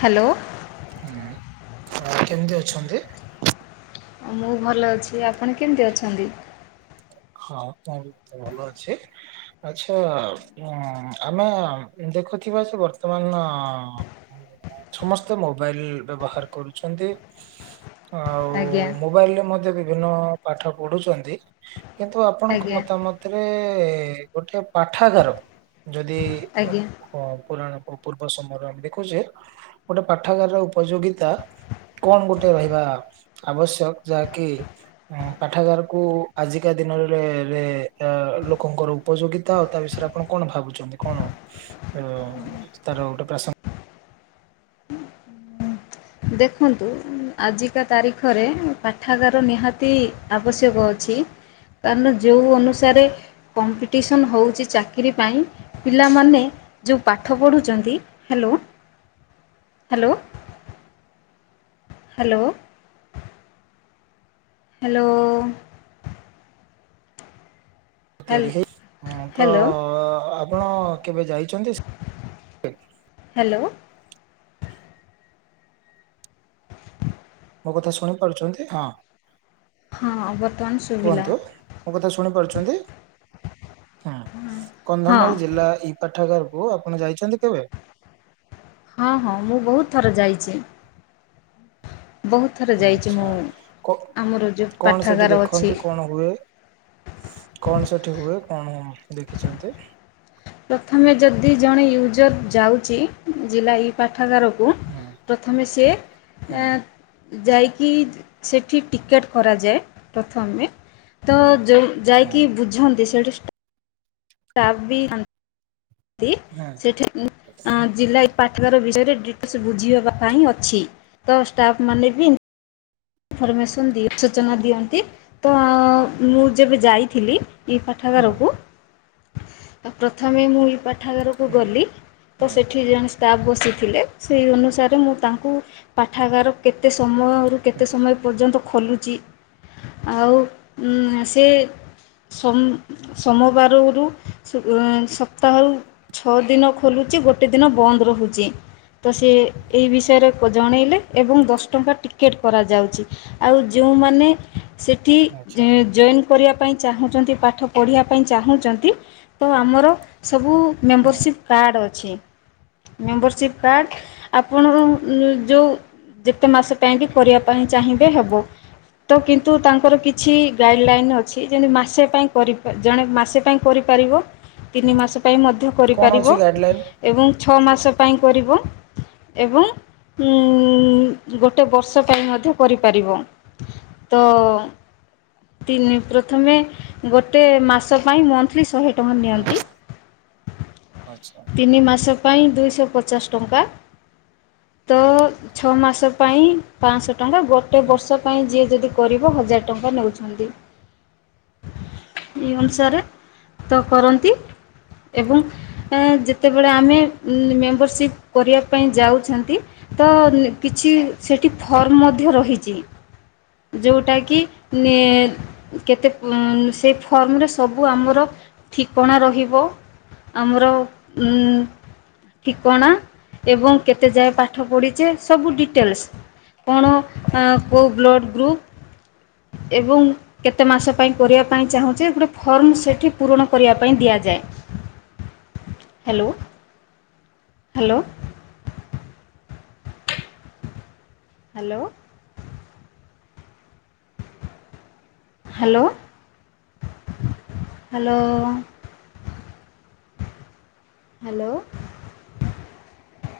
Hello. ହୁଁ [inaudible] କେମିତି ଅଛନ୍ତି? ମୁଁ ଭଲ ଅଛି ଆପଣ କେମିତି ଅଛନ୍ତି? ହଁ [inaudible] ଭଲ ଅଛି। ଆଛା ଉଁ ଆମେ ଦେଖୁଥିବା ସେ ବର୍ତ୍ତମାନ ସମସ୍ତେ ମୋବାଇଲ ବ୍ୟବହାର କରୁଛନ୍ତି ଆଉ ଆଜ୍ଞା। ମୋବାଇଲରେ ମଧ୍ୟ ବିଭିନ୍ନ ପାଠ ପଢୁଛନ୍ତି କିନ୍ତୁ ଆପଣଙ୍କ ଆଜ୍ଞା ମତାମତ ତେବେ ଗୋଟେ ପାଠାଗାର ଯଦି ଆଜ୍ଞା ହଁ ପୁରାଣ ପୁ ପୂର୍ବ ସମୟରେ ଆମେ ଦେଖୁଛେ ଗୋଟେ ପାଠାଗାରର ଉପଯୋଗିତା କଣ ଗୋଟେ ରହିବା ଆବଶ୍ୟକ ଯାହାକି ଆଁ ପାଠାଗାରକୁ ଆଜି ଜିକା ଦିନରେ ଅ ଲୋକଙ୍କର ଉପଯୋଗିତା ଆଉ ତା ବିଷୟରେ ଆପଣ କଣ ଭାବୁଛନ୍ତି କଣ? ଅ ତାର ଗୋଟେ ପ୍ରାସଙ୍ଗ ଦେଖନ୍ତୁ ଆଜିକା ତାରିଖରେ ପାଠାଗାର ନିହାତି ଆବଶ୍ୟକ ଅଛି। କାରଣ ଯେଉଁ ଅନୁସାରେ କମ୍ପିଟିସନ ହଉଛି ଚାକିରି ପାଇଁ ପିଲାମାନେ ଯେଉଁ ପାଠ ପଢ଼ୁଛନ୍ତି hello hello hello hello hello ତିଆରି ହେଇ ଉଁ ତ ହ୍ୟାଲୋ ଆପଣ କେବେ ଯାଇଛନ୍ତି ସେ? ହ୍ୟାଲୋ। ମୋ କଥା ଶୁଣି ପାରୁଛନ୍ତି? ହଁ। ହଁ ବର୍ତ୍ତମାନ ଶୁଭିଲା। କୁହନ୍ତୁ ମୋ କଥା ଶୁଣି ପାରୁଛନ୍ତି? ହୁଁ ହଁ ହଁ କନ୍ଧମାଳ ଜିଲ୍ଲା ଇ ପାଠାଗାରକୁ ଆପଣ ଯାଇଛନ୍ତି କେବେ? ହଁ ହଁ ମୁଁ ବହୁତ ଥର ଯାଇଛି। ବହୁତ ଥର ଯାଇଛି ଆଚ୍ଛା ମୁଁ କ ଆମର ଯେଉଁ କଣ ସେଠି ପାଠାଗାର ଅଛି ଦେଖନ୍ତି କଣ ହୁଏ କଣ ସେଠି ହୁଏ କଣ ଦେଖିଛନ୍ତି? ପ୍ରଥମେ ଯଦି ଜଣେ ୟୁଜର୍ ଯାଉଛି ଜିଲ୍ଲାଇ ପାଠାଗାରକୁ ହୁଁ ପ୍ରଥମେ ସିଏ ହୁଁ ଏ ଯାଇକି ସେଠି ଟିକେଟ୍ କରାଯାଏ ପ୍ରଥମେ ତ ହୁଁ ଯୋଉ ହଁ ଯାଇକି ବୁଝନ୍ତି ସେଠି ଷ୍ଟାଫ୍ ବି ଥାଆ ଇ ହଁ ସେଠି ଆଁ ଜିଲ୍ଲା ଏଇ ପାଠାଗାର ବିଷୟରେ ଡିଟେଲସ ବୁଝିବା ହେବା ପାଇଁ ଅଛି ତ ଷ୍ଟାଫ୍ ମାନେ ବି ଇନଫର୍ମେସନ୍ ଦିଅ ସୂଚନା ଦିଅନ୍ତି ତ ମୁଁ ଯେବେ ଯାଇଥିଲି ଏଇ ହଁ ପାଠାଗାରକୁ ପ୍ରଥମେ ମୁଁ ଏଇ ପାଠାଗାରକୁ ଗଲି। ତ ସେଠି ଜଣେ ଷ୍ଟାଫ୍ ବସିଥିଲେ ସେହି ଅନୁସାରେ ମୁଁ ତାଙ୍କୁ ପାଠାଗାର କେତେ ସମୟରୁ କେତେ ସମୟ ପର୍ଯ୍ୟନ୍ତ ଖୋଲୁଛି? ଆଉ ସିଏ ସୋମ ସୋମବାରରୁ ସପ୍ତାହକୁ ଛଅ ଦିନ ଖୋଲୁଛି ଗୋଟେ ଦିନ ବନ୍ଦ ରହୁଛି। ତ ସିଏ ଏହି ବିଷୟରେ ଜଣେଇଲେ ଏବଂ ଦଶ ଟଙ୍କା ଟିକେଟ୍ କରାଯାଉଛି ଆଉ ଯୋଉମାନେ ସେଠି ଆଚ୍ଛା ଜଏନ୍ କରିବା ପାଇଁ ଚାହୁଁଛନ୍ତି ପାଠ ପଢ଼ିବା ପାଇଁ ଚାହୁଁଛନ୍ତି ତ ଆମର ସବୁ ହଁ ମେମ୍ବରସିପ୍ କାର୍ଡ଼ ଅଛି। ମେମ୍ବରସିପ୍ କାର୍ଡ଼ ଆପଣଙ୍କର ଯୋଉ ଯେତେ ମାସ ପାଇଁକି କରିବା ପାଇଁ ଚାହିଁବେ ହେବ। ତ କିନ୍ତୁ ତାଙ୍କର କିଛି ଗାଇଡ଼ଲାଇନ୍ ଅଛି ଯେମିତି ମାସେ ପାଇଁ କରି ଜଣେ ମାସେ ପାଇଁ କରିପାରିବ ତିନି ହଁ ମାସ ପାଇଁ ମଧ୍ୟ କଣ କରିପାରିବ। ଅଛି ଗାଇଡଲାଇନ ଏବଂ ଛଅ ମାସ ପାଇଁ କରିବ ଏବଂ ଉଁ ଗୋଟେ ବର୍ଷ ମଧ୍ୟ କରିପାରିବ ତ ତିନି ପ୍ରଥମେ ଗୋଟେ ମାସ ପାଇଁ ମନ୍ଥଲି ଶହେ ଟଙ୍କା ହଁ ନିଅନ୍ତି। ଆଚ୍ଛା। ତିନି ମାସ ପାଇଁ ଦୁଇଶହ ପଚାଶ ଟଙ୍କା। ତ ଛଅ ମାସ ପାଇଁ ପାଞ୍ଚଶହ ଟଙ୍କା ଗୋଟେ ବର୍ଷ ପାଇଁ ଯିଏ ଯଦି କରିବ ହଁ। ହଜାର ଟଙ୍କା ନଉଛନ୍ତି। ସେଇ ଅନୁସାରେ ତ କରନ୍ତି ଏବଂ ଯେତେବେଳେ ଆମେ ମେମ୍ବରସିପ୍ କରିବା ପାଇଁ ଯାଉଛନ୍ତି। ତ କିଛି ସେଠି ଫର୍ମ ମଧ୍ୟ ରହିଛି। ଯୋଉଟାକି ନିଏ କେତେ ସେଇ ଫର୍ମରେ ସବୁ ଆମର ଠିକଣା ରହିବ। ଆମର ଉଁ ଠିକଣା ଏବଂ କେତେ ଯାଏ ପାଠ ପଢ଼ିଚେ ସବୁ ଡିଟେଲ୍ସ୍। କଣ କୋଉ ବ୍ଲଡ଼୍ ଗ୍ରୁପ ଏବଂ କେତେ ମାସ ପାଇଁ କରିବା ପାଇଁ ଚାହୁଁଚି। ଗୋଟେ ଫର୍ମ ସେଠି ପୂରଣ କରିବା ପାଇଁ ଦିଆଯାଏ। Hello hello. Hello. Hello hello. Hello.